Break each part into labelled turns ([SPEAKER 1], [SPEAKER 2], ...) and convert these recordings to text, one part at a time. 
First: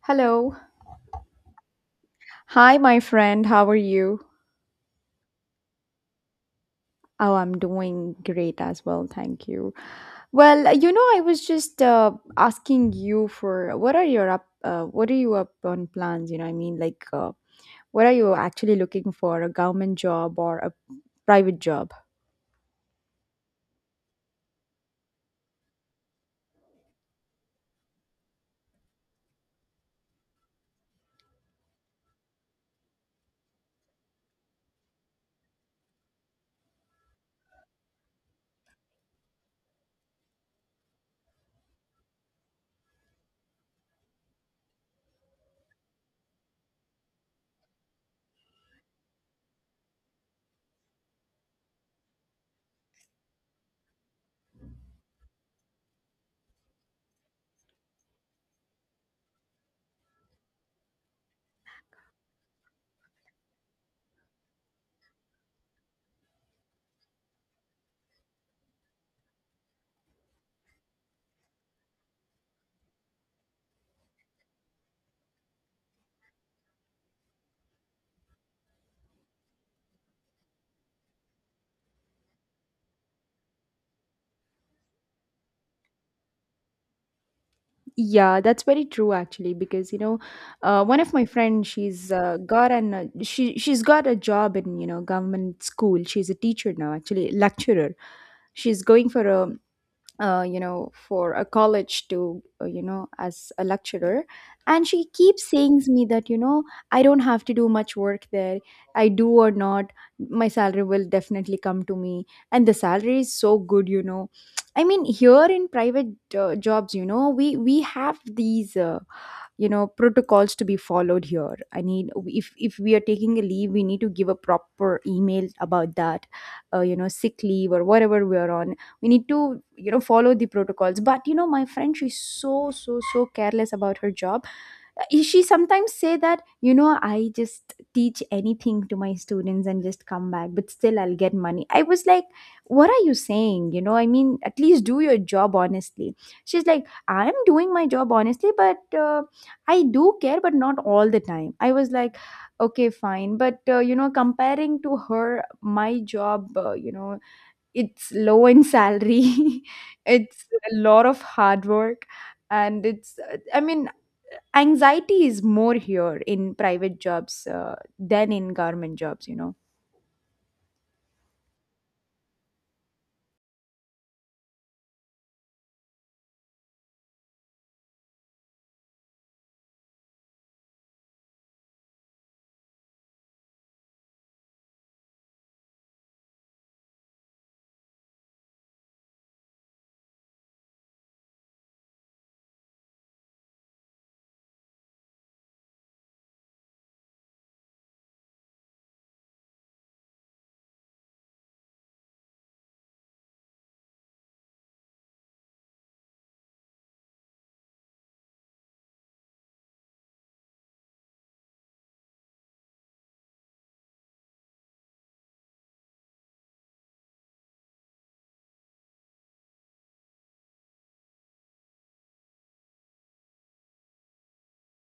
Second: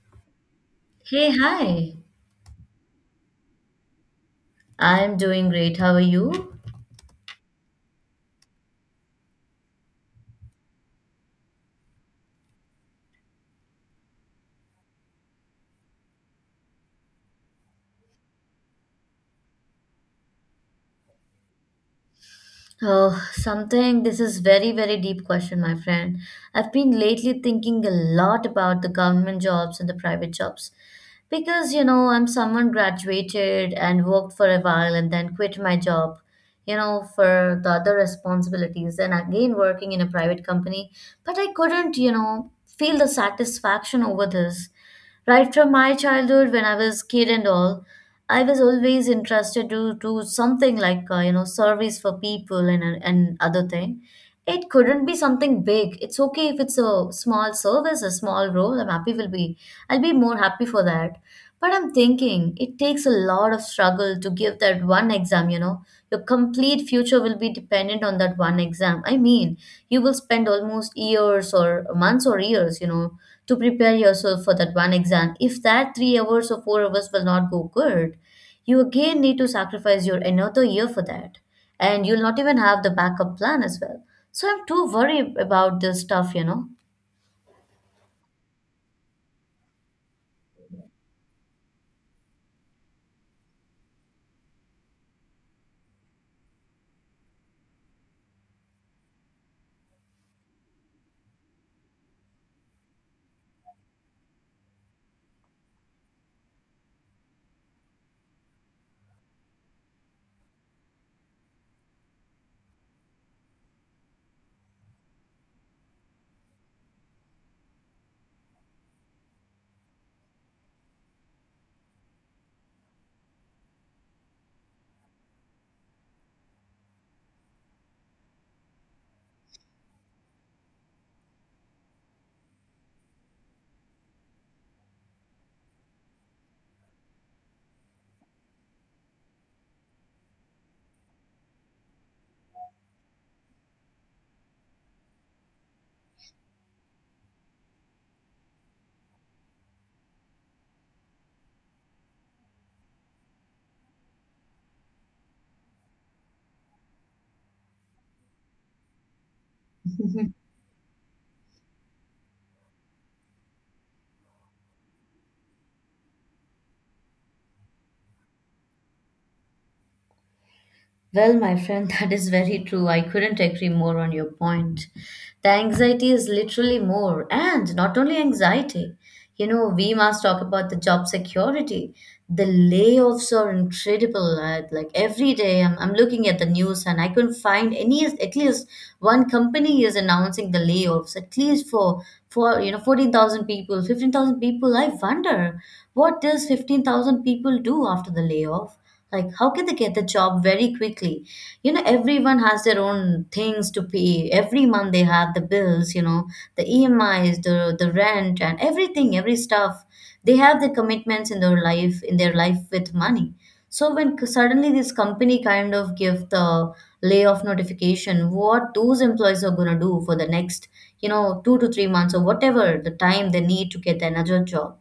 [SPEAKER 1] Hello.
[SPEAKER 2] Hey, hi.
[SPEAKER 1] Hi, my friend. How are you?
[SPEAKER 2] I'm doing great. How are you?
[SPEAKER 1] Oh, I'm doing great as well. Thank you. Well, you know, I was just asking you for what are you up on plans? You know, I mean, like, what are you actually looking for? A government job or a private job?
[SPEAKER 2] Oh, something. This is very, very deep question, my friend. I've been lately thinking a lot about the government jobs and the private jobs. Because, you know, I'm someone graduated and worked for a while and then quit my job, you know, for the other responsibilities and again working in a private company. But I couldn't, you know, feel the satisfaction over this. Right from my childhood, when I was kid and all, I was always interested to do something like, you know, service for people and other thing. It couldn't be something big. It's okay if it's a small service, a small role. I'm happy will be. I'll be more happy for that. But I'm thinking it takes a lot of struggle to give that one exam, you know. Your complete future will be dependent on that one exam. I mean, you will spend almost years or months or years, you know, to prepare yourself for that one exam. If that 3 hours or 4 hours will not go good, you again need to sacrifice your another year for that. And you'll not even have the backup plan as well. So I'm too worried about this stuff, you know.
[SPEAKER 1] Yeah, that's very true actually because one of my friends, she's got an she's got a job in, you know, government school. She's a teacher now, actually lecturer. She's going for a for a college to, as a lecturer. And she keeps saying to me that, you know, I don't have to do much work there. I do or not, my salary will definitely come to me. And the salary is so good, you know. I mean, here in private jobs, you know, we have these. Protocols to be followed here. I need, if we are taking a leave, we need to give a proper email about that, sick leave or whatever we are on, we need to, you know, follow the protocols. But you know, my friend, she's so so so careless about her job. She sometimes say that, you know, I just teach anything to my students and just come back, but still I'll get money. I was like, what are you saying? You know, I mean, at least do your job honestly. She's like, I'm doing my job honestly, but I do care, but not all the time. I was like, okay, fine. But you know, comparing to her, my job, you know, it's low in salary, it's a lot of hard work, and it's I mean, anxiety is more here in private jobs than in government jobs, you know.
[SPEAKER 2] Well, my friend, that is very true. I couldn't agree more on your point. The anxiety is literally more, and not only anxiety. You know, we must talk about the job security. The layoffs are incredible. Like every day, I'm looking at the news and I couldn't find any, at least one company is announcing the layoffs, at least for, you know, 14,000 people, 15,000 people. I wonder what does 15,000 people do after the layoff? Like, how can they get the job very quickly? You know, everyone has their own things to pay. Every month they have the bills, you know, the EMIs, the rent, and everything, every stuff. They have the commitments in their life with money. So when suddenly this company kind of give the layoff notification, what those employees are gonna do for the next, you know, 2 to 3 months or whatever the time they need to get another job,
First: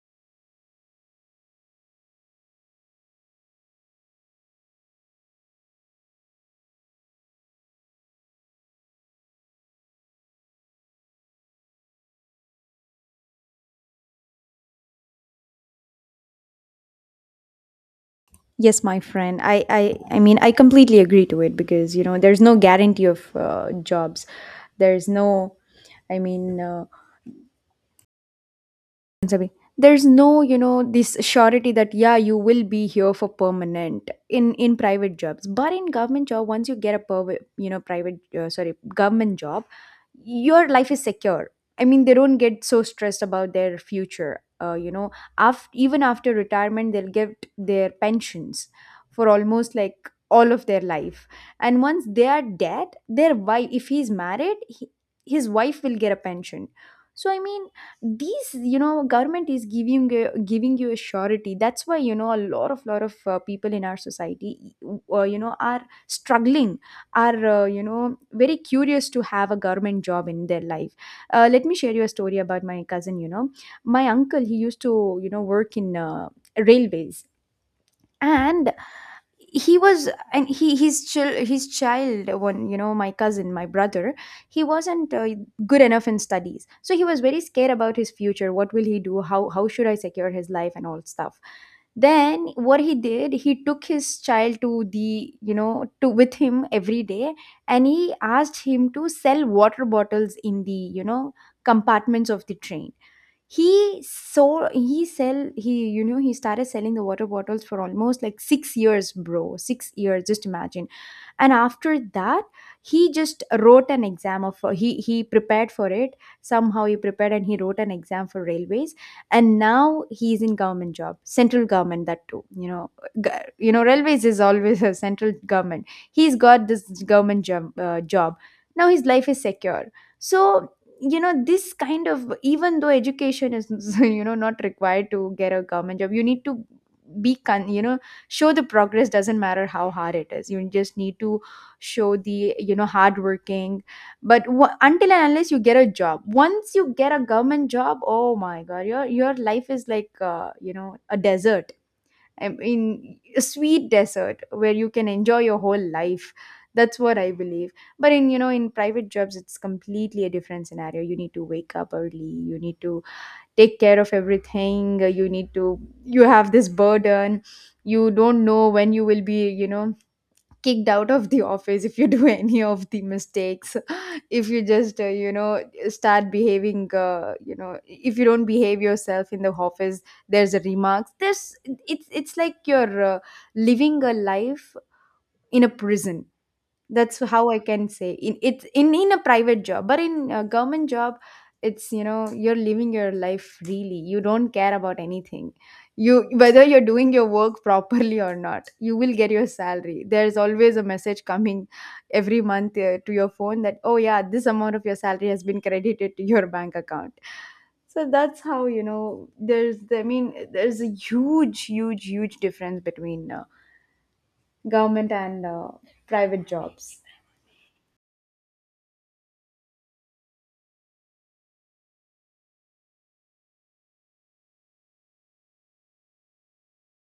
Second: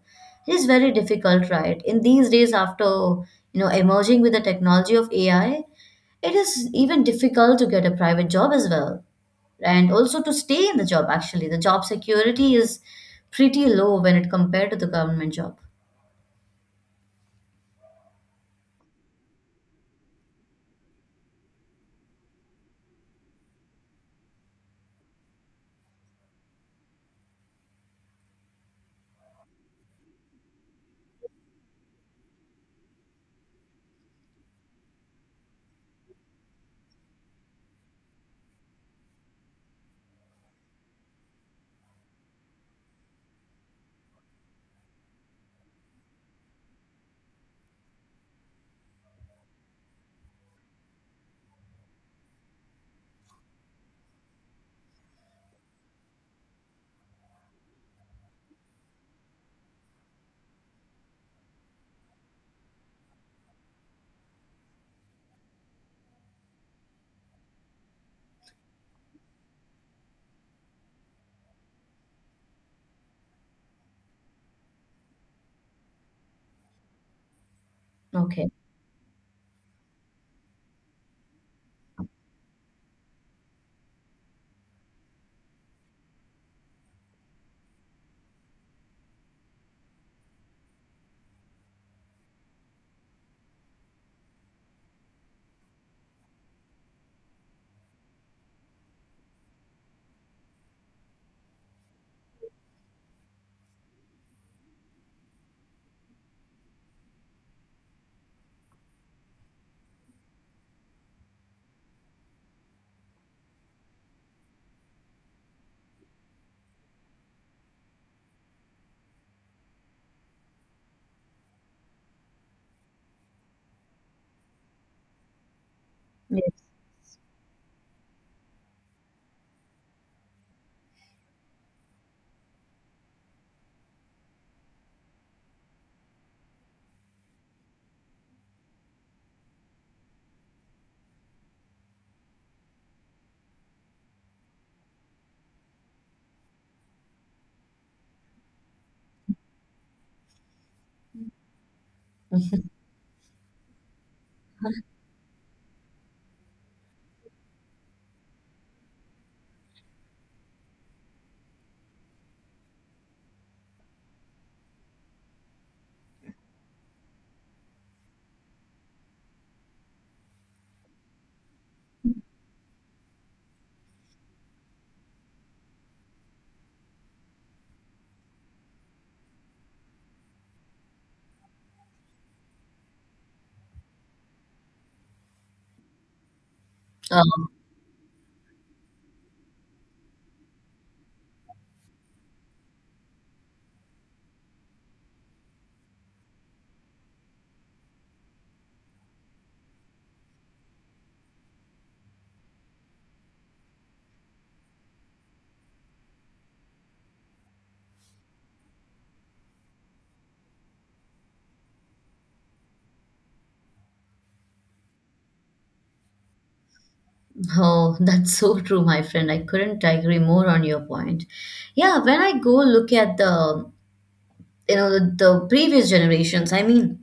[SPEAKER 2] it is very difficult, right? In these days, after you know emerging with the technology of AI, it is even difficult to get a private job as well, and also to stay in the job. Actually, the job security is pretty low when it compared to the government job.
[SPEAKER 1] Yes, my friend. I I mean, I completely agree to it because, you know, there's no guarantee of jobs. There's no, I mean, away, there's no, you know, this surety that, yeah, you will be here for permanent in private jobs. But in government job, once you get a perv- you know private sorry government job, your life is secure. I mean, they don't get so stressed about their future, you know, after, even after retirement, they'll get their pensions for almost like all of their life. And once they are dead, their wife, if he's married, he, his wife will get a pension. So I mean, these, you know, government is giving you, giving you a surety. That's why, you know, a lot of, people in our society, you know, are struggling, are, you know, very curious to have a government job in their life. Let me share you a story about my cousin. You know, my uncle, he used to, you know, work in railways.
[SPEAKER 2] Okay.
[SPEAKER 1] And he was, and he, his child his child one, you know, my cousin, my brother, he wasn't good enough in studies. So he was very scared about his future. What will he do? How should I secure his life and all stuff? Then what he did, he took his child to the, you know, to, with him every day, and he asked him to sell water bottles in the, you know, compartments of the train. He, so he sell, he, you know, he started selling the water bottles for almost like 6 years, bro, 6 years, just imagine. And after that, he just wrote an exam of, he prepared for it, somehow he prepared, and he wrote an exam for railways. And now he's in government job, central government, that too, you know, g- you know, railways is always a central government. He's
[SPEAKER 2] Yes.
[SPEAKER 1] got this government job, job. Now his life is secure. So, you know, this kind of, even though education is, you know, not required to get a government job, you need to be you know, show the progress, doesn't matter how hard it is. You just need to show the, you know, hard working. But until and unless you get a job, once you get a government job, oh my god, your life is like, you know, a desert. I mean, a sweet desert where you can enjoy your whole life. That's what I believe. But, in you know, in private jobs, it's completely a different scenario. You need to wake up early, you need to take care of everything. You need to, you have this burden, you don't know when you will be, you know, kicked out of the office if you do any of the mistakes. If you just you know, start behaving, you know, if you don't behave yourself in the office, there's a remarks, there's, it's like you're living a life in a prison. That's
[SPEAKER 2] Um,
[SPEAKER 1] how I can say in, it's in a private job. But in a government job, it's, you know, you're living your life really, you don't care about anything. You, whether you're doing your work properly or not, you will get your salary. There's always a message coming every month, to your phone that, oh yeah, this amount of your salary has been credited to your bank account. So that's how, you know, there's, I mean, there's a huge, huge, huge difference between government and private jobs.
[SPEAKER 2] oh, that's so true, my friend. I couldn't agree more on your point. Yeah, when I go look at the, you know, the previous generations, I mean,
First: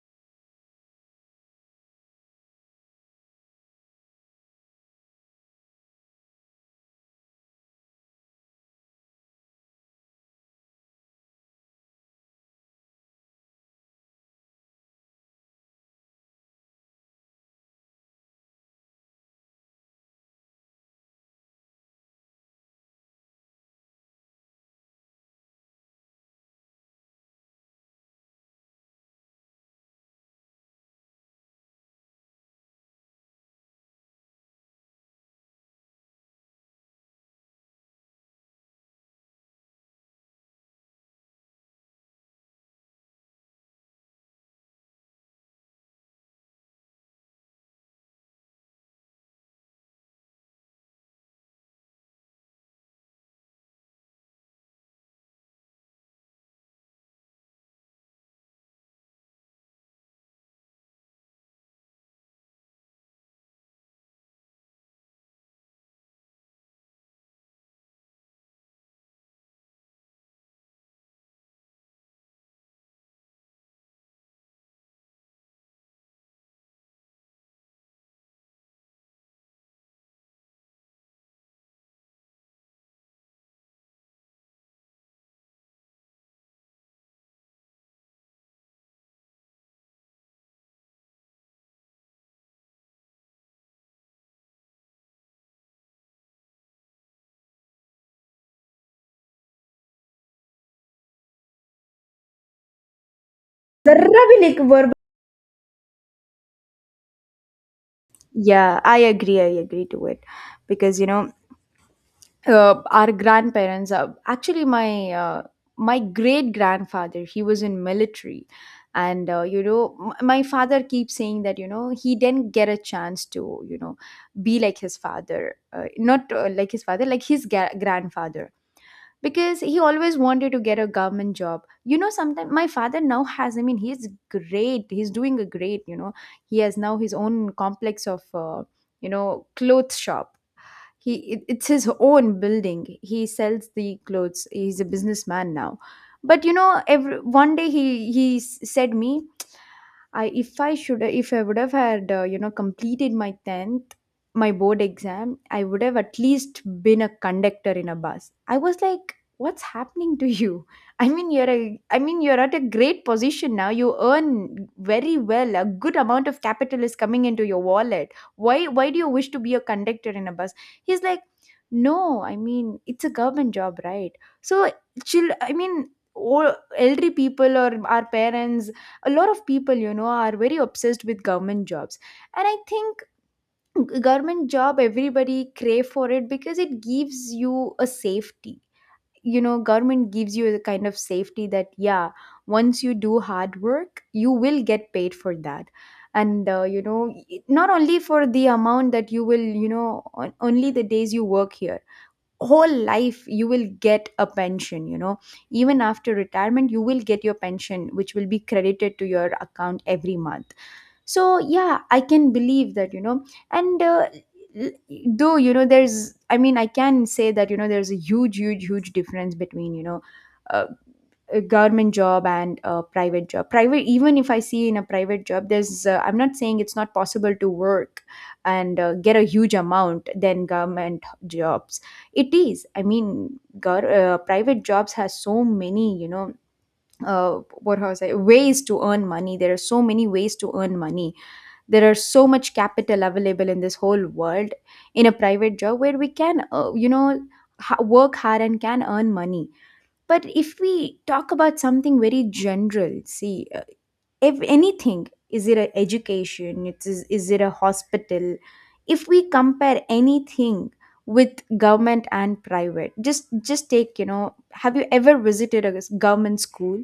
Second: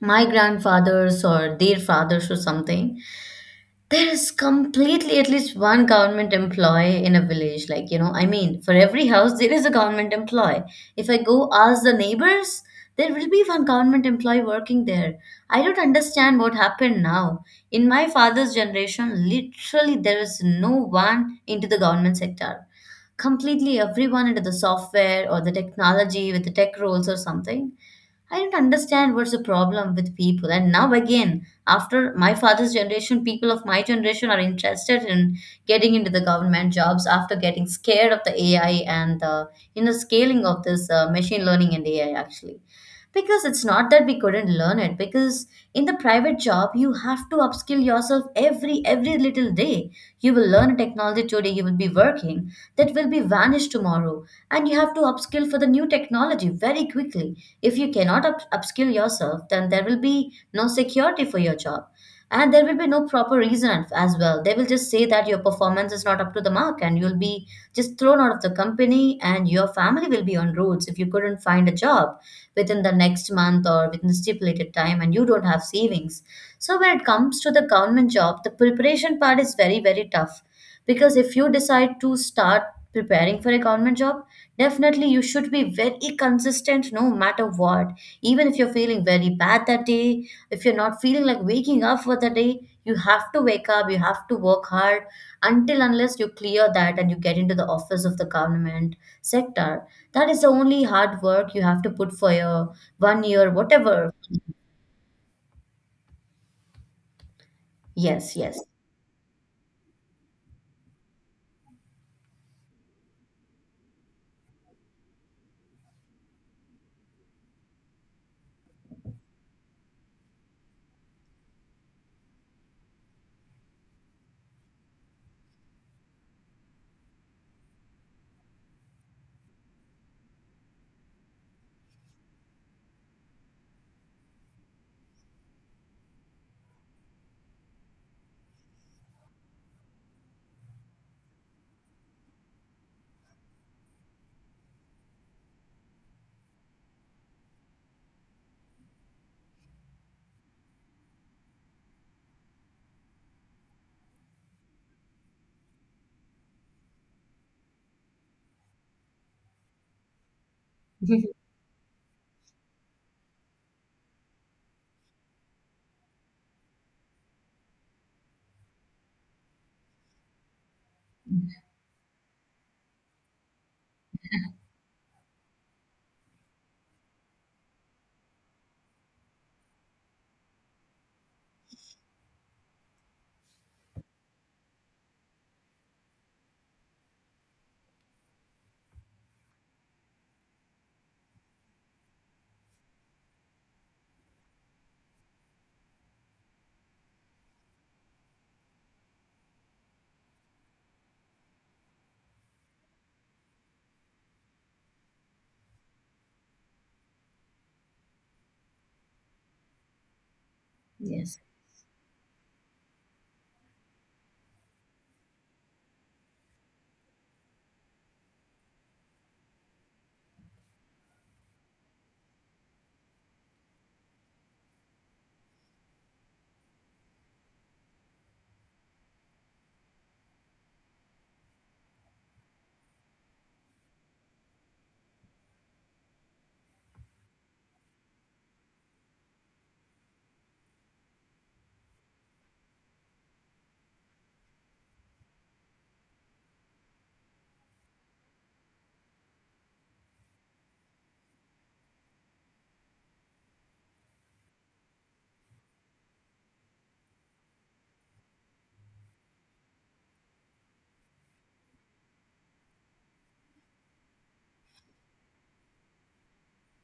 [SPEAKER 2] my grandfathers or their fathers or something, there is completely at least one government employee in a village. Like, you know, I mean, for every house, there is a government employee. If I go ask the neighbors, there will be one government employee working there. I don't understand what happened now. In my father's generation, literally, there is no one into the government sector. Completely everyone into the software or the technology with the tech roles or something. I don't understand what's the problem with people. And now again, after my father's generation, people of my generation are interested in getting into the government jobs after getting scared of the AI and the you know scaling of this machine learning and AI actually. Because it's not that we couldn't learn it, because in the private job, you have to upskill yourself every little day. You will learn a technology today, you will be working, that will be vanished tomorrow. And you have to upskill for the new technology very quickly. If you cannot upskill yourself, then there will be no security for your job. And there will be no proper reason as well. They will just say that your performance is not up to the mark and you'll be just thrown out of the company and your family will be on roads if you couldn't find a job within the next month or within the stipulated time and you don't have savings. So when it comes to the government job, the preparation part is very, very tough, because if you decide to start preparing for a government job, definitely you should be very consistent no matter what. Even if you're feeling very bad that day, if you're not feeling like waking up for the day, you have to wake up, you have to work hard until unless you clear that and you get into the office of the government sector. That is the only hard work you have to put for your 1 year,
[SPEAKER 1] ذرة
[SPEAKER 2] whatever.
[SPEAKER 1] भी like verb.
[SPEAKER 2] Yes, yes.
[SPEAKER 1] Yeah, I agree. I agree to it because, you know, our grandparents are, actually my my great grandfather, he was in military. And you know, my father keeps saying that, you know, he didn't get a chance to, you know, be like his father, not like his father, like his grandfather. Because he always wanted to get a government job. You know, sometimes my father now has, I mean, he's great, he's doing a great, you know, he has now his own complex of, you know, clothes shop. He, it's his own building, he sells the clothes, he's a businessman now. But you know, every one day, he said me, I, if I should, if I would have had, you know, completed my 10th, my board exam, I would have at least been a conductor in a bus. I was like, what's happening to you? I mean, you're a, I mean, you're at a great position now. You earn very well. A good amount of capital is coming into your wallet. Why do you wish to be a conductor in a bus? He's like, no, I mean, it's a government job, right? So chill. I mean, all elderly people or our parents, a lot of people, you know, are very obsessed with government jobs. And I think, government job, everybody crave for it, because it gives you a safety. You know, government gives you a kind of safety that, yeah, once you do hard work, you will get paid for that. And you know, not only for the amount that you will, you know, only the days you work here, whole life you will get a pension, you know, even after retirement, you will get your pension, which will be credited to your account every month. So
[SPEAKER 2] Yes.
[SPEAKER 1] yeah, I can believe that, you know. And l- though, you know, there's, I mean, I can say that, you know, there's a huge, huge, huge difference between, you know, uh, a government job and a private job. Private, even if I see in a private job, there's, I'm not saying it's not possible to work and get a huge amount than government jobs. It is. I mean, private jobs has so many, you know, what was I ways to earn money. There are so many ways to earn money. There are so much capital available in this whole world in a private job where we can, you know, work hard and can earn money. But if we talk about something very general, see, if anything, is it a education, is it a hospital, if we compare anything with government and private, just take, you know, have you ever visited a government school?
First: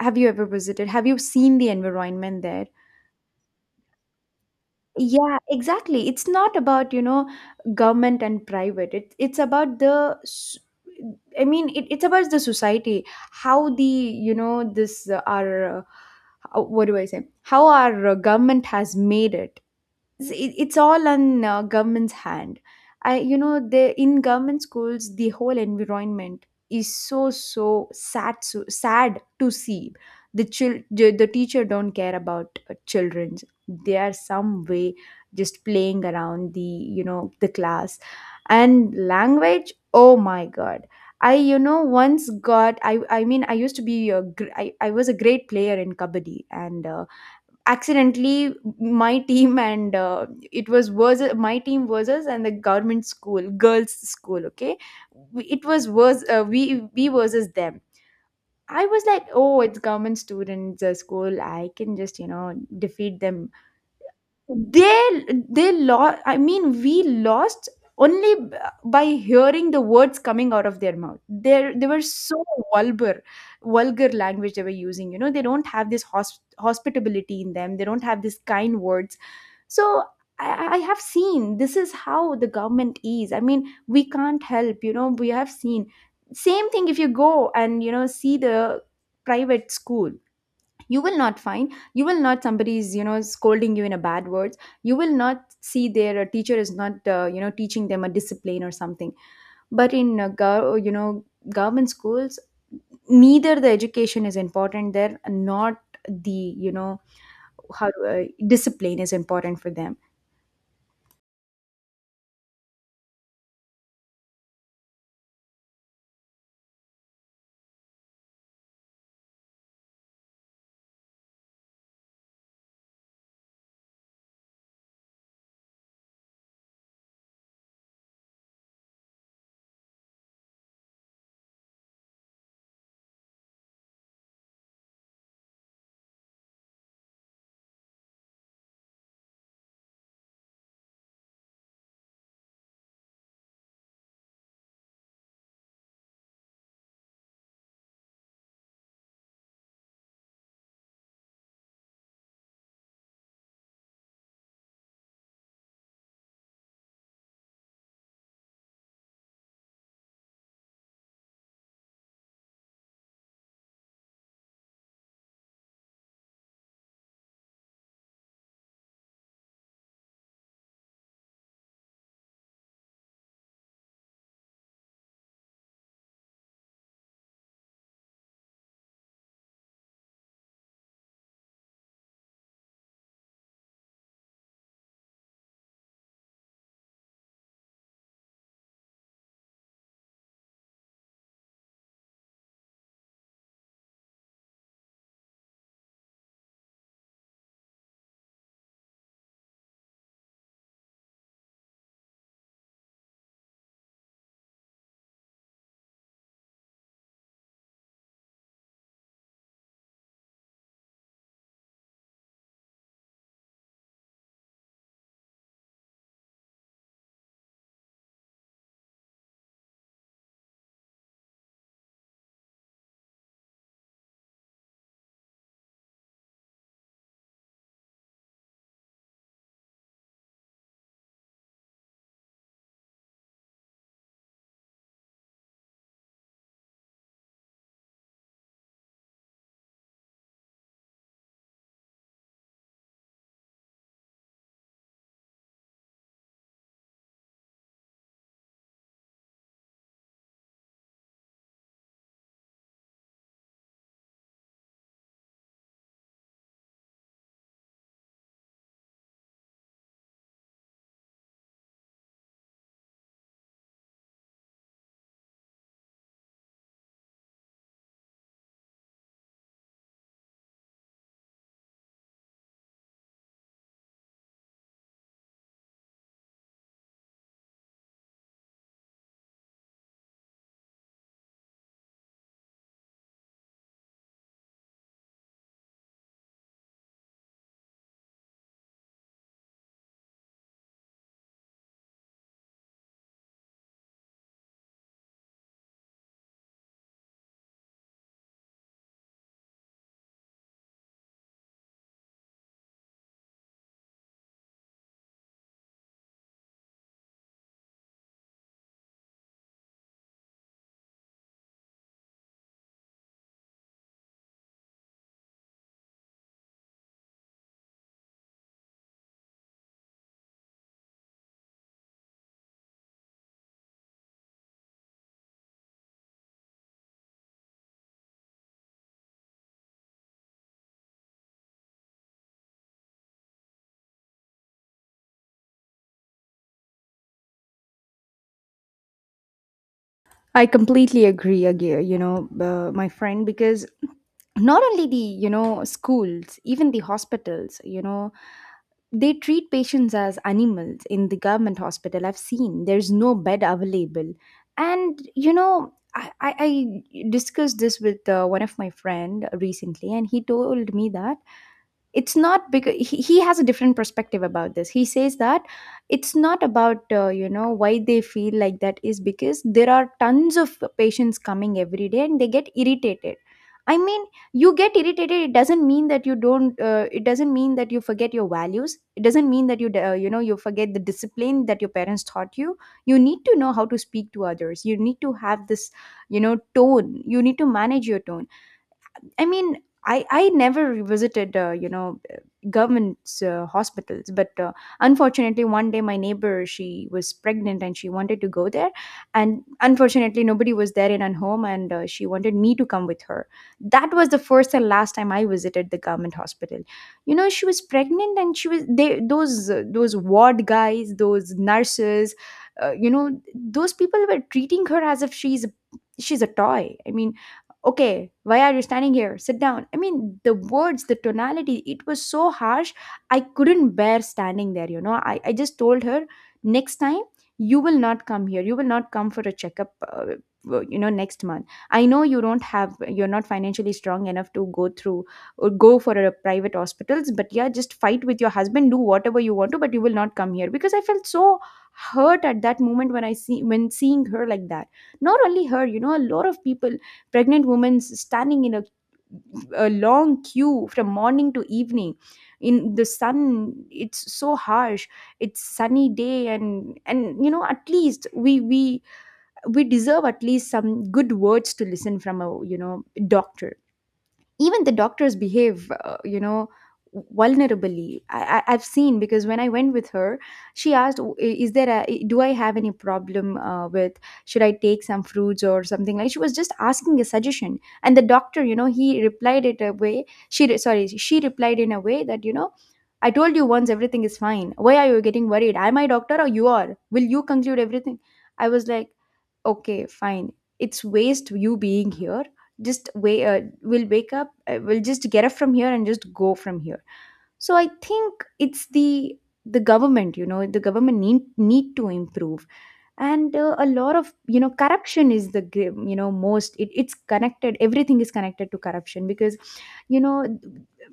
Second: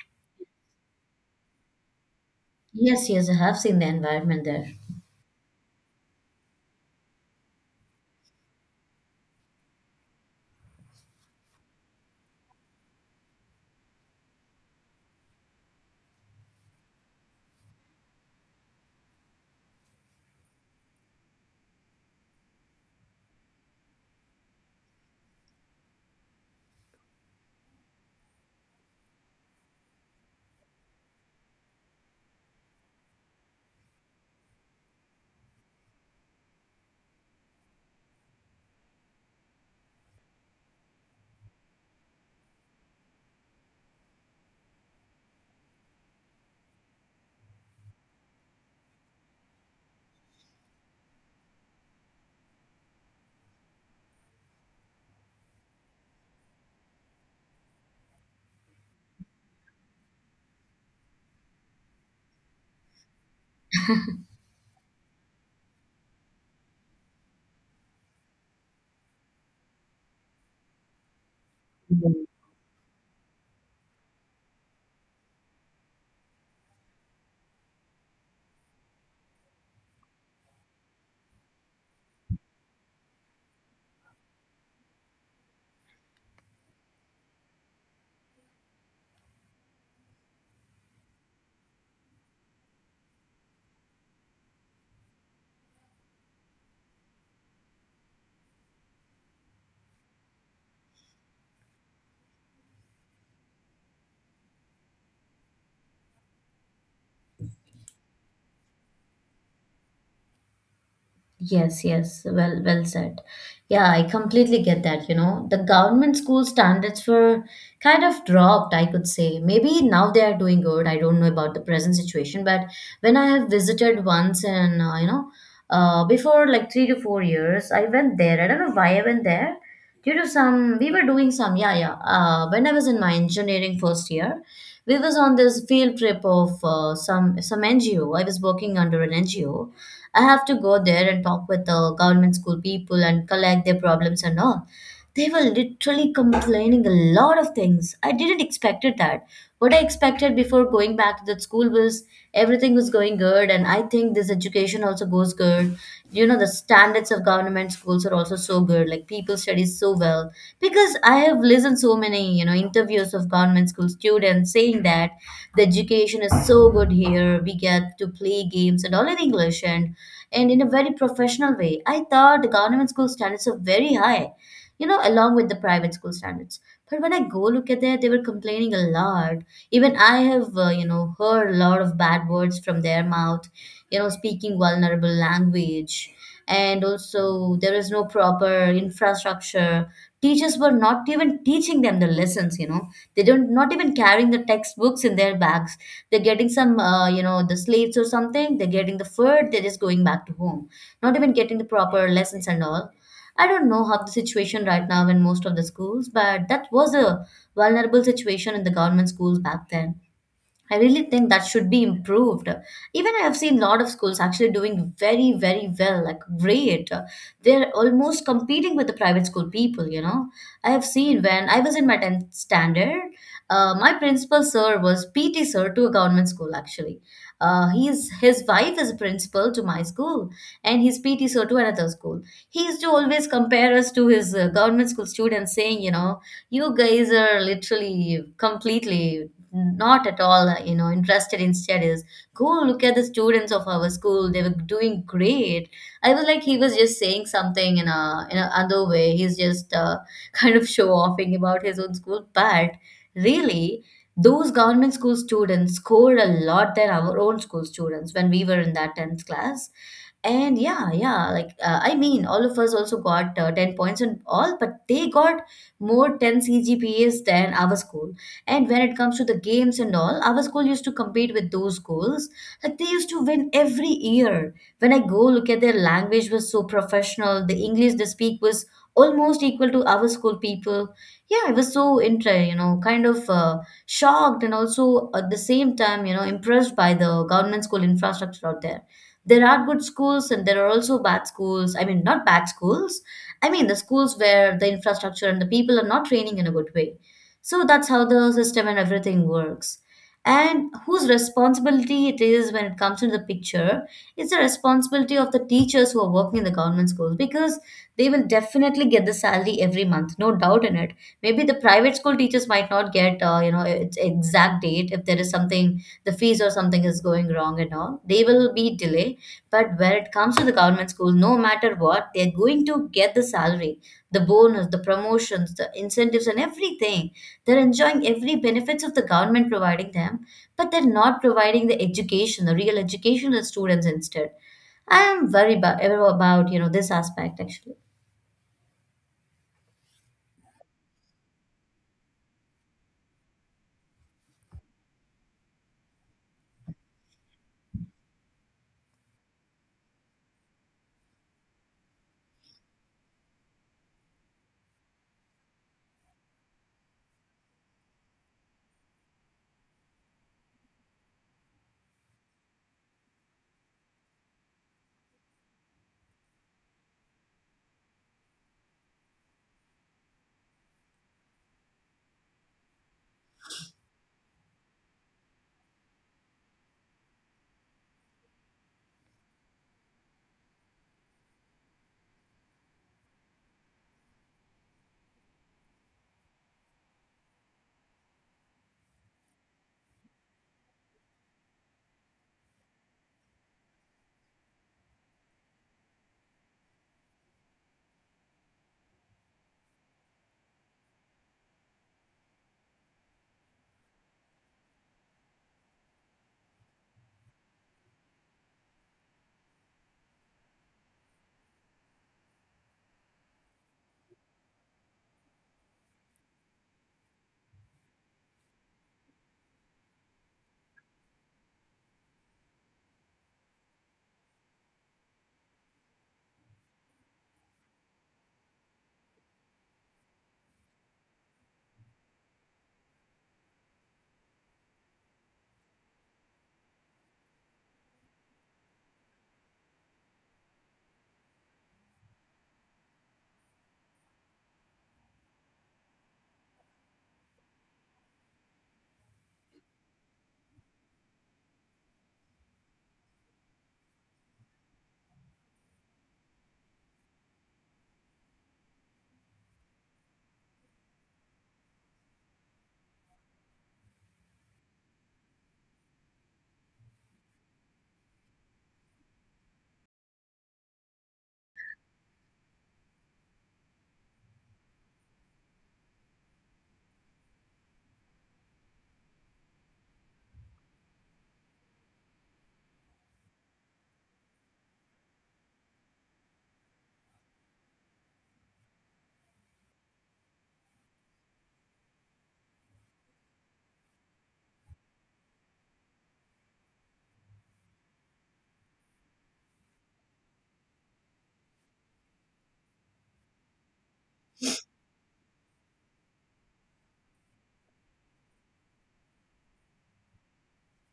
[SPEAKER 1] Have you ever visited, have you seen the environment there?
[SPEAKER 2] Yes, yes, I have seen the environment
[SPEAKER 1] Yeah, exactly. It's not about, you know, government and private. It's about the, I mean, it's about the society. How the, you know, this, our, how, what do I say? How our government has made it it's it's all on government's hand. I you know the in government schools the whole environment is so sad, so sad to see. The chil- the the teacher don't care about children's. They are some way just playing around the, you know, the class. And language, oh my god. I you know once got I mean I used to be a gr- I was a great player in kabaddi and accidentally my team and it was versus, my team versus and the government school, girls school. Okay. We- it was we versus them. I was like, oh, it's government students school, I can just, you know, defeat them. They they lost, I mean we lost, only by hearing the words coming out of their mouth. They were
[SPEAKER 2] there.
[SPEAKER 1] so vulgar. Vulgar language they were using. You know, they don't have this hospitability in them. They don't have this kind words. So I have seen this is how the government is. I mean, we can't help, you know. We have seen same thing if you go and, you know, see the private school. You will not, somebody's, you know, scolding you in a bad words. You will not see their teacher is not, you know, teaching them a discipline or something. But in you know, government schools, neither the education is important there, not the, you know, how discipline is important for them.
[SPEAKER 2] Yes, yes, well, well said. Yeah, I completely get that. You know, the government school standards were kind of dropped, I could say. Maybe now they are doing good. I don't know about the present situation, but when I have visited once and, you know, before like 3 to 4 years, I went there. I don't know why I went there. Due to some, we were doing some, yeah, yeah. When I was in my engineering first year, we was on this field trip of some NGO. I was working under an NGO. I have to go there and talk with the government school people and collect their problems and all. They were literally complaining a lot of things. I didn't expect it that. What I expected before going back to that school was everything was going good, and I think this education also goes good. You know, the standards of government schools are also so good. Like people study so well because I have listened so many you know interviews of government school students saying that the education is so good here. We get to play games and all in English, and in a very professional way. I thought the government school standards are very high, you know, along with the private school standards. But when I go look at that, they were complaining a lot. Even I have, you know, heard a lot of bad words from their mouth, you know, speaking vulnerable language. And also, there is no proper infrastructure. Teachers were not even teaching them the lessons, you know. They don't not even carrying the textbooks in their bags. They're getting some, you know, the slates or something. They're getting the food. They're just going back to home, not even getting the proper lessons and all. I don't know how the situation right now in most of the schools, but that was a vulnerable situation in the government schools back then. I really think that should be improved. Even I have seen a lot of schools actually doing very, very well, like great. They're almost competing with the private school people, you know. I have seen when I was in my 10th standard, my principal sir was PT sir to a government school actually. His wife is a principal to my school and he's PT sir to another school. He used to always compare us to his government school students saying, you know, you guys are literally completely not at all you know interested in studies. Go look at the students of our school. They were doing great. I was like, he was just saying something in a in another way. He's just kind of show offing about his own school, but really, those government school students scored a lot than our own school students when we were in that 10th class. And yeah, yeah, like I mean, all of us also got 10 points and all, but they got more 10 cgpas than our school. And when it comes to the games and all, our school used to compete with those schools. Like they used to win every year. When I go look at their language was so professional, the English they speak was almost equal to our school people. Yeah, I was so you know, kind of shocked and also at the same time, you know, impressed by the government school infrastructure out there. There are good schools and there are also bad schools. I mean, not bad schools. I mean, the schools where the infrastructure and the people are not training in a good way, so that's how the system and everything works. And whose responsibility it is when it comes into the picture, it's the responsibility of the teachers who are working in the government schools because they will definitely get the salary every month, no doubt in it. Maybe the private school teachers might not get, you know, its exact date if there is something, the fees or something is going wrong and all. They will be delay. But when it comes to the government school, no matter what, they're going to get the salary, the bonus, the promotions, the incentives, and everything they're enjoying every benefits of the government providing them, but they're not providing the education, the real education to the students instead. I am very about this aspect actually.
[SPEAKER 1] I completely agree, Agir, you know, my friend, because not only the, you know, schools, even the hospitals, you know, they treat patients as animals in the government hospital. I've seen there's no bed available. And, you know, I discussed this with one of my friend recently, and he told me that it's not because he has a different perspective about this. He says that it's not about, you know, why they feel like that is because there are tons of patients coming every day and they get irritated. I mean, you get irritated, it doesn't mean that you don't it doesn't mean that you forget your values. It doesn't mean that you you know, you forget the discipline that your parents taught you. You need to know how to speak to others. You need to have this, you know, tone. You need to manage your tone. I mean, I never visited, you know, government's hospitals, but unfortunately, one day my neighbor, she was pregnant and she wanted to go there, and unfortunately, nobody was there in her home, and she wanted me to come with her. That was the first and last time I visited the government hospital. You know, she was pregnant, and she was, they, those ward guys, those nurses, you know, those people were treating her as if she's a toy. I mean, okay, why are you standing here, sit down. I mean the words, the tonality, it was so harsh. I couldn't bear standing there. You know, I just told her, next time you will not come here. You will not come for a checkup, you know, next month. I know you don't have, you're not financially strong enough to go through or go for a private hospitals, but yeah, just fight with your husband, do whatever you want to, but you will not come here, because I felt so hurt at that moment when I see when seeing her like that. Not only her, you know, a lot of people, pregnant women standing in a long queue from morning to evening in the sun. It's so harsh. It's sunny day. And you know, at least we deserve at least some good words to listen from a, you know, doctor. Even the doctors behave, you know, vulnerably. I I've seen, because when I went with her, she asked, "Oh, is there a, do I have any problem with should I take some fruits or something," like she was just asking a suggestion. And the doctor, you know, he replied it a way, sorry, she replied in a way that, you know, I told you once, everything is fine, why are you getting worried, am I doctor or you are, will you conclude everything. I was like, okay fine, it's waste you being here, just wait, we'll just get up from here and just go from here. So I think it's the government, you know, the government need to improve. And a lot of, you know, corruption is the you know, most it's connected, everything is connected to corruption, because, you know,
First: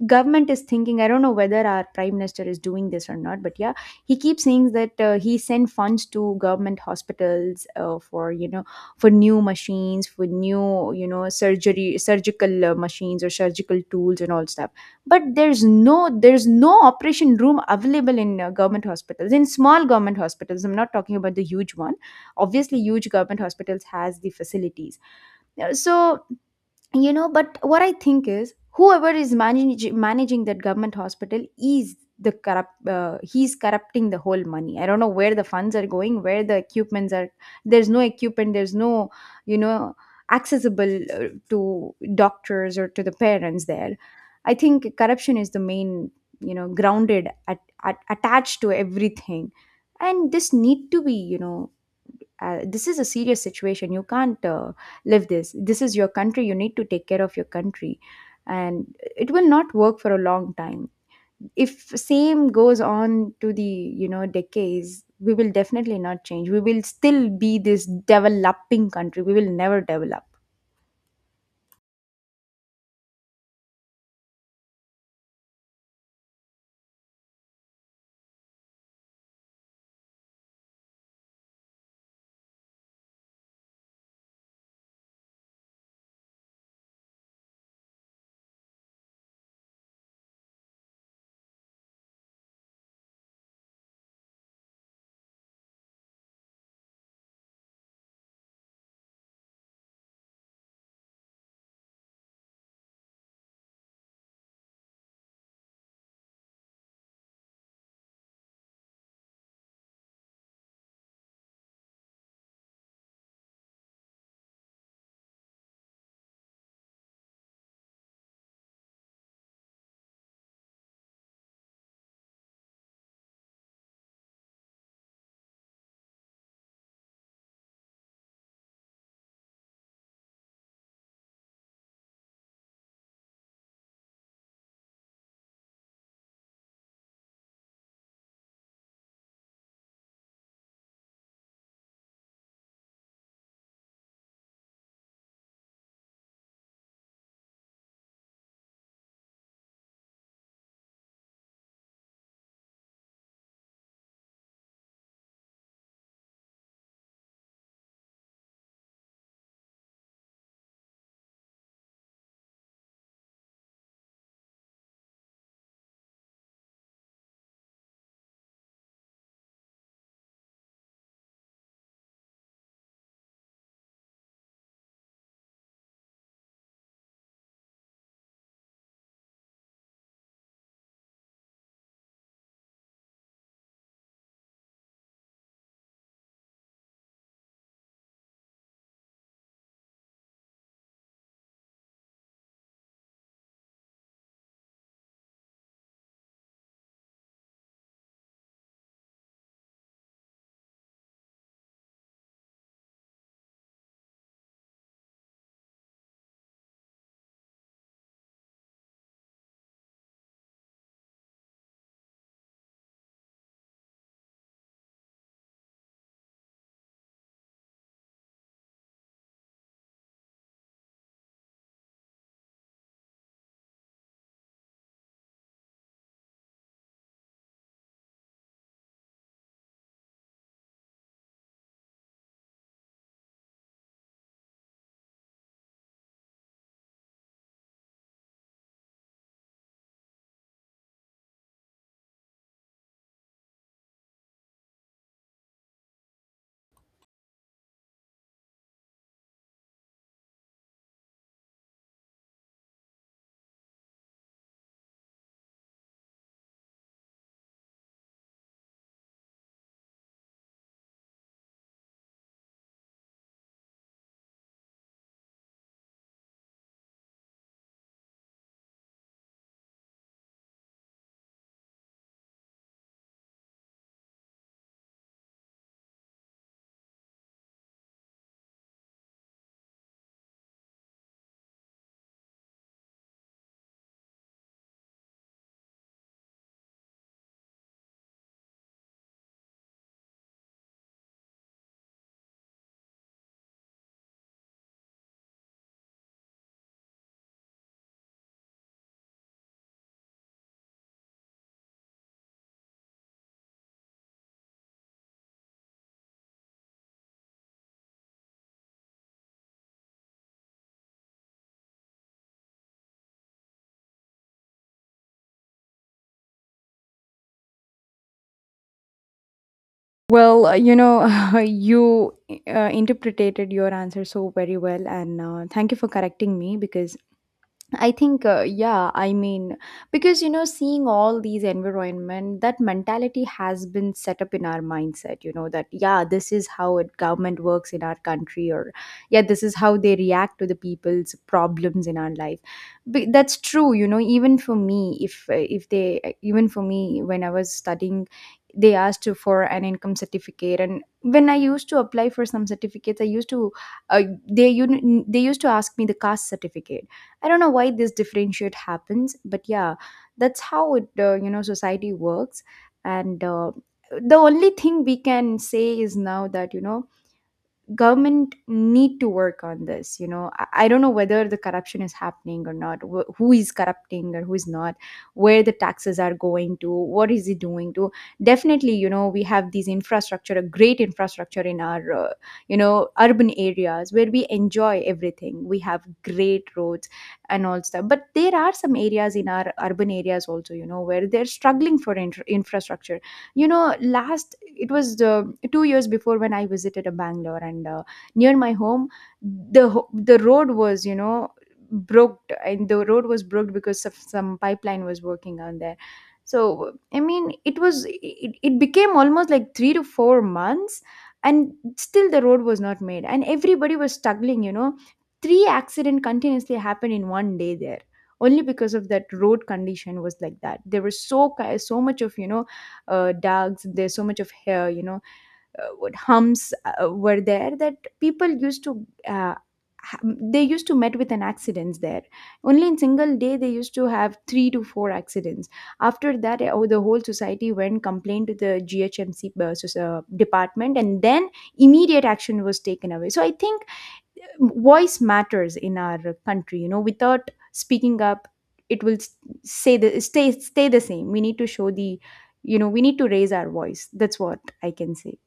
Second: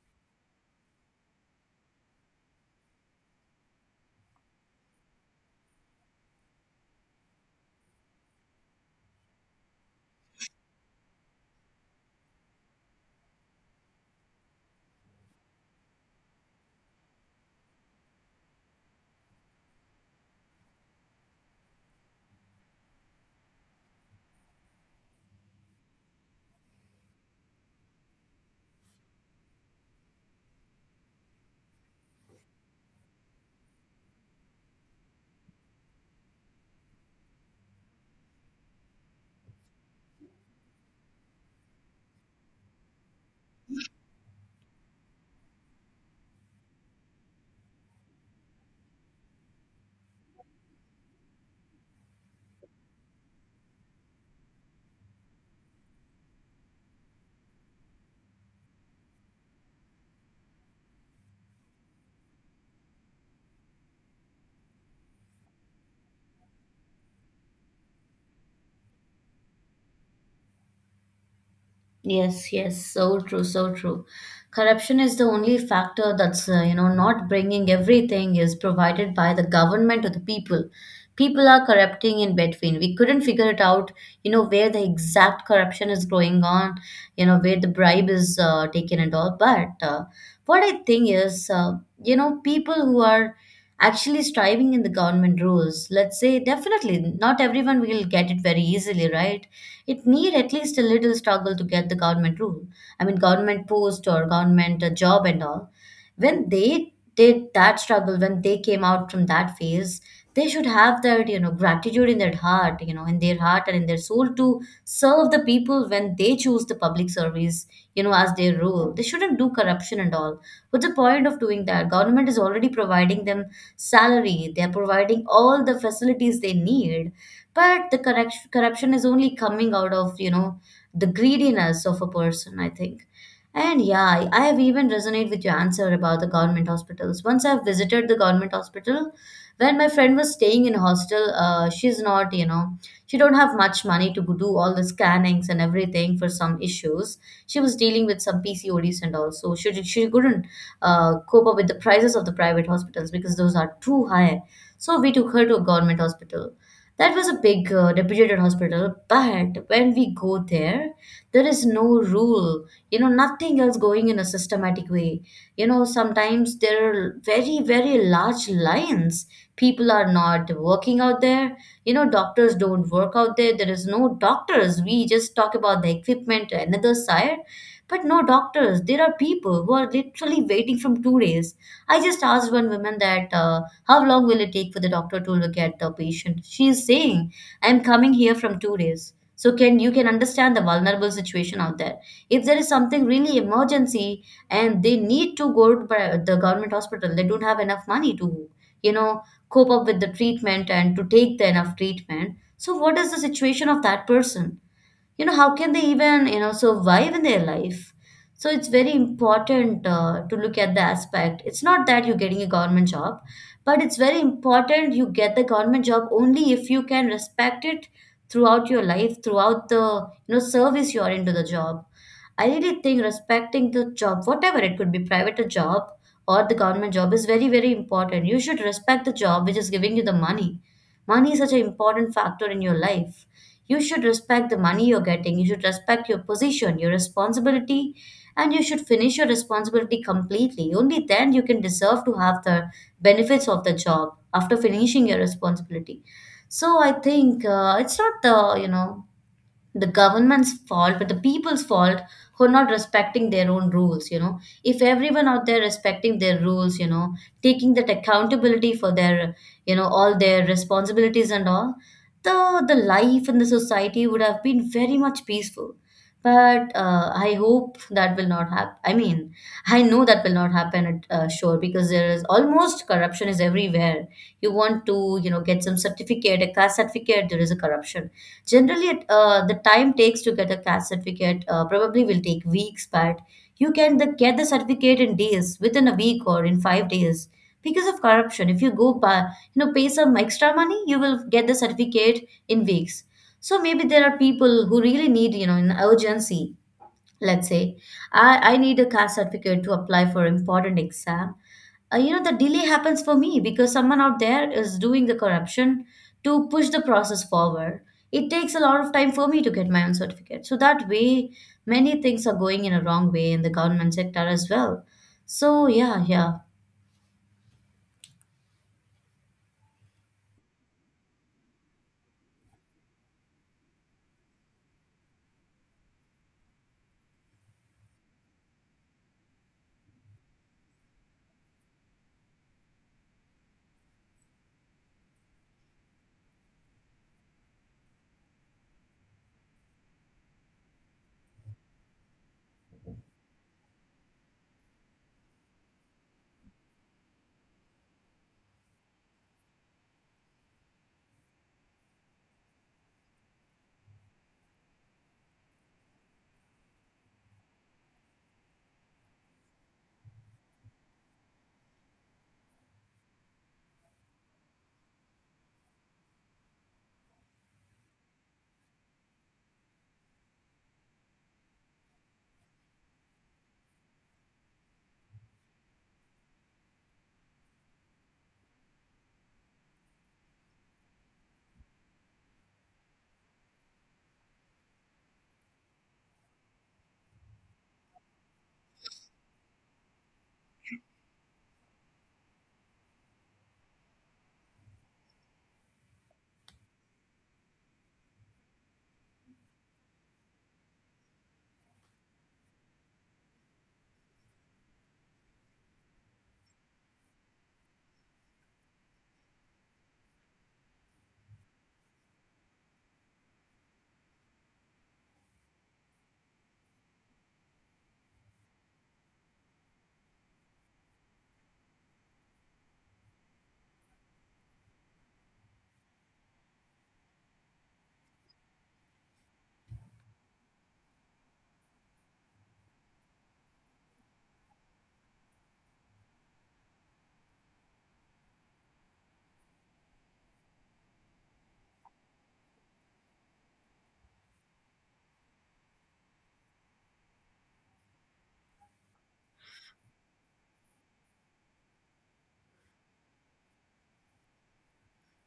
[SPEAKER 1] government is thinking, I don't know whether our prime minister is doing this or not, but yeah, he keeps saying that he sent funds to government hospitals, for, you know, for new machines, for new, you know, surgery, surgical machines or surgical tools and all stuff. But there's no, there's no operation room available in government hospitals, in small government hospitals. I'm not talking about the huge one. Obviously huge government hospitals has the facilities. So you know, but what I think is, whoever is managing that government hospital is the corrupt, he's corrupting the whole money. I don't know where the funds are going, where the equipments are. There's no equipment. There's no, you know, accessible to doctors or to the parents there. I think corruption is the main, you know, grounded at attached to everything. And this need to be, you know, this is a serious situation. You can't live this. This is your country. You need to take care of your country. And it will not work for a long time if same goes on to the, you know, decades. We will definitely not change. We will still be this developing country. We will never develop.
[SPEAKER 2] Yes, yes, so true, so true. Corruption is the only factor that's, not bringing everything is provided by the government or the people. People are corrupting in between. We couldn't figure it out, where the exact corruption is going on, where the bribe is taken and all. But what I think is, people who are actually striving in the government rules, let's say, definitely not everyone will get it very easily, right? It need at least a little struggle to get the government rule. I mean, government post or government job and all. When they did that struggle, when they came out from that phase, they should have that gratitude in their heart, in their heart and in their soul to serve the people when they choose the public service, as their role. They shouldn't do corruption and all. What's the point of doing that? Government is already providing them salary. They are providing all the facilities they need. But the corruption is only coming out of, the greediness of a person, I think. And yeah, I have even resonate with your answer about the government hospitals. Once I've visited the government hospital, when my friend was staying in hostel, she's not, she don't have much money to do all the scannings and everything for some issues. She was dealing with some pcods and all, so she couldn't cope up with the prices of the private hospitals because those are too high. So we took her to a government hospital. That was a big reputed hospital, but when we go there, there is no rule, nothing else going in a systematic way. Sometimes there are very, very large lines. People are not working out there. Doctors don't work out there. There is no doctors. We just talk about the equipment, another side, but no doctors. There are people who are literally waiting from 2 days. I just asked one woman that. How long will it take for the doctor to look at the patient? She is saying, I am coming here from 2 days. So can you can understand the vulnerable situation out there. If there is something really emergency and they need to go to the government hospital, they don't have enough money to, you know, cope up with the treatment and to take the enough treatment. So what is the situation of that person? How can they even survive in their life? So it's very important to look at the aspect. It's not that you're getting a government job, but it's very important you get the government job only if you can respect it throughout your life, throughout the service you're into the job. I really think respecting the job, whatever it could be, private job or the government job, is very, very important. You should respect the job which is giving you the money. Money is such an important factor in your life. You should respect the money you're getting. You should respect your position, your responsibility, and you should finish your responsibility completely. Only then you can deserve to have the benefits of the job after finishing your responsibility. So I think it's not the, the government's fault but the people's fault who are not respecting their own rules. If everyone out there respecting their rules, taking that accountability for their all their responsibilities and all, the life in the society would have been very much peaceful. But I hope that will not happen. I mean, I know that will not happen at sure, because there is almost corruption is everywhere. You want to, get some certificate, a caste certificate, there is a corruption. Generally, the time takes to get a caste certificate probably will take weeks, but you can get the certificate in days, within a week or in 5 days, because of corruption. If you go, pay some extra money, you will get the certificate in weeks. So maybe there are people who really need, an urgency. Let's say I need a caste certificate to apply for important exam. The delay happens for me because someone out there is doing the corruption to push the process forward. It takes a lot of time for me to get my own certificate. So that way, many things are going in a wrong way in the government sector as well. So yeah, yeah.
[SPEAKER 1] Well, you know, you interpreted your answer so very well, and thank you for correcting me, because I think, yeah, I mean, because you know, seeing all these environment, that mentality has been set up in our mindset, you know, that, yeah, this is how it government works in our country, or yeah, this is how they react to the people's problems in our life. But that's true, you know, even for me, if they, even for me, when I was studying, they for an income certificate, and when I used to apply for some certificates, I used to uh, they used to ask me the caste certificate. I don't know why this differentiate happens, but yeah, that's how it, you know, society works. And the only thing we can say is now that, you know, government need to work on this. You know, I don't know whether the corruption is happening or not, who is corrupting or who is not, where the taxes are going to, what is it doing to. Definitely, you know, we have these infrastructure, a great infrastructure, in our you know, urban areas, where we enjoy everything. We have great roads and all stuff. But there are some areas in our urban areas also, you know, where they're struggling for infrastructure. You know, last it was 2 years before when I visited a Bangalore, and near my home the the road was, you know, broke. And the road was broke because of some pipeline was working on there. So, I mean, it was, it became almost like 3 to 4 months, and still the road was not made, and everybody was struggling. You know, three accident continuously happened in one day there, only because of that road condition was like that. There was so so much of, you know, dogs, there's so much of hair, you know, what humps were there, that people used to they used to met with an accidents there. Only in single day they used to have three to four accidents. After that, the whole society went complained to the GHMC department, and then immediate action was taken away. So I think voice matters in our country, you know. Without speaking up it will s- say the stay the same. We need to show the, you know, we need to raise our voice. That's what I can say.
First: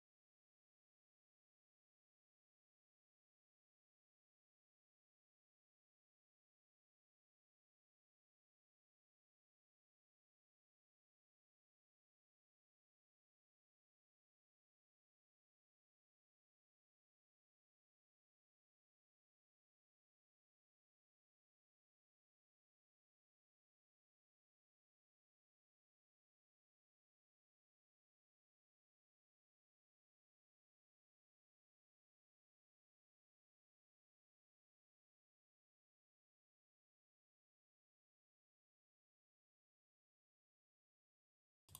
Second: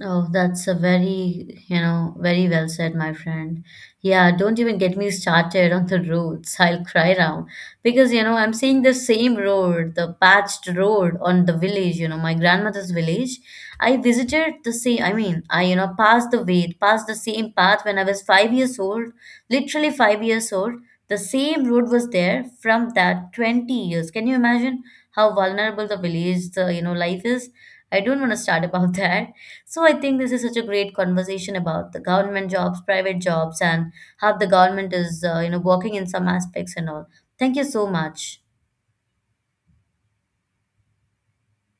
[SPEAKER 2] Oh, that's a very, very well said, my friend. Yeah, don't even get me started on the roads. I'll cry now because, I'm seeing the same road, the patched road on the village, my grandmother's village. I visited the same, I mean, I, passed the way, passed the same path when I was 5 years old, literally 5 years old. The same road was there from that 20 years. Can you imagine how vulnerable the village, the, life is? I don't want to start about that. So I think this is such a great conversation about the government jobs, private jobs, and how the government is, working in some aspects and all. Thank you so much.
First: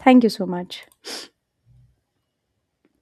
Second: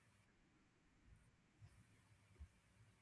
[SPEAKER 1] Thank you so much.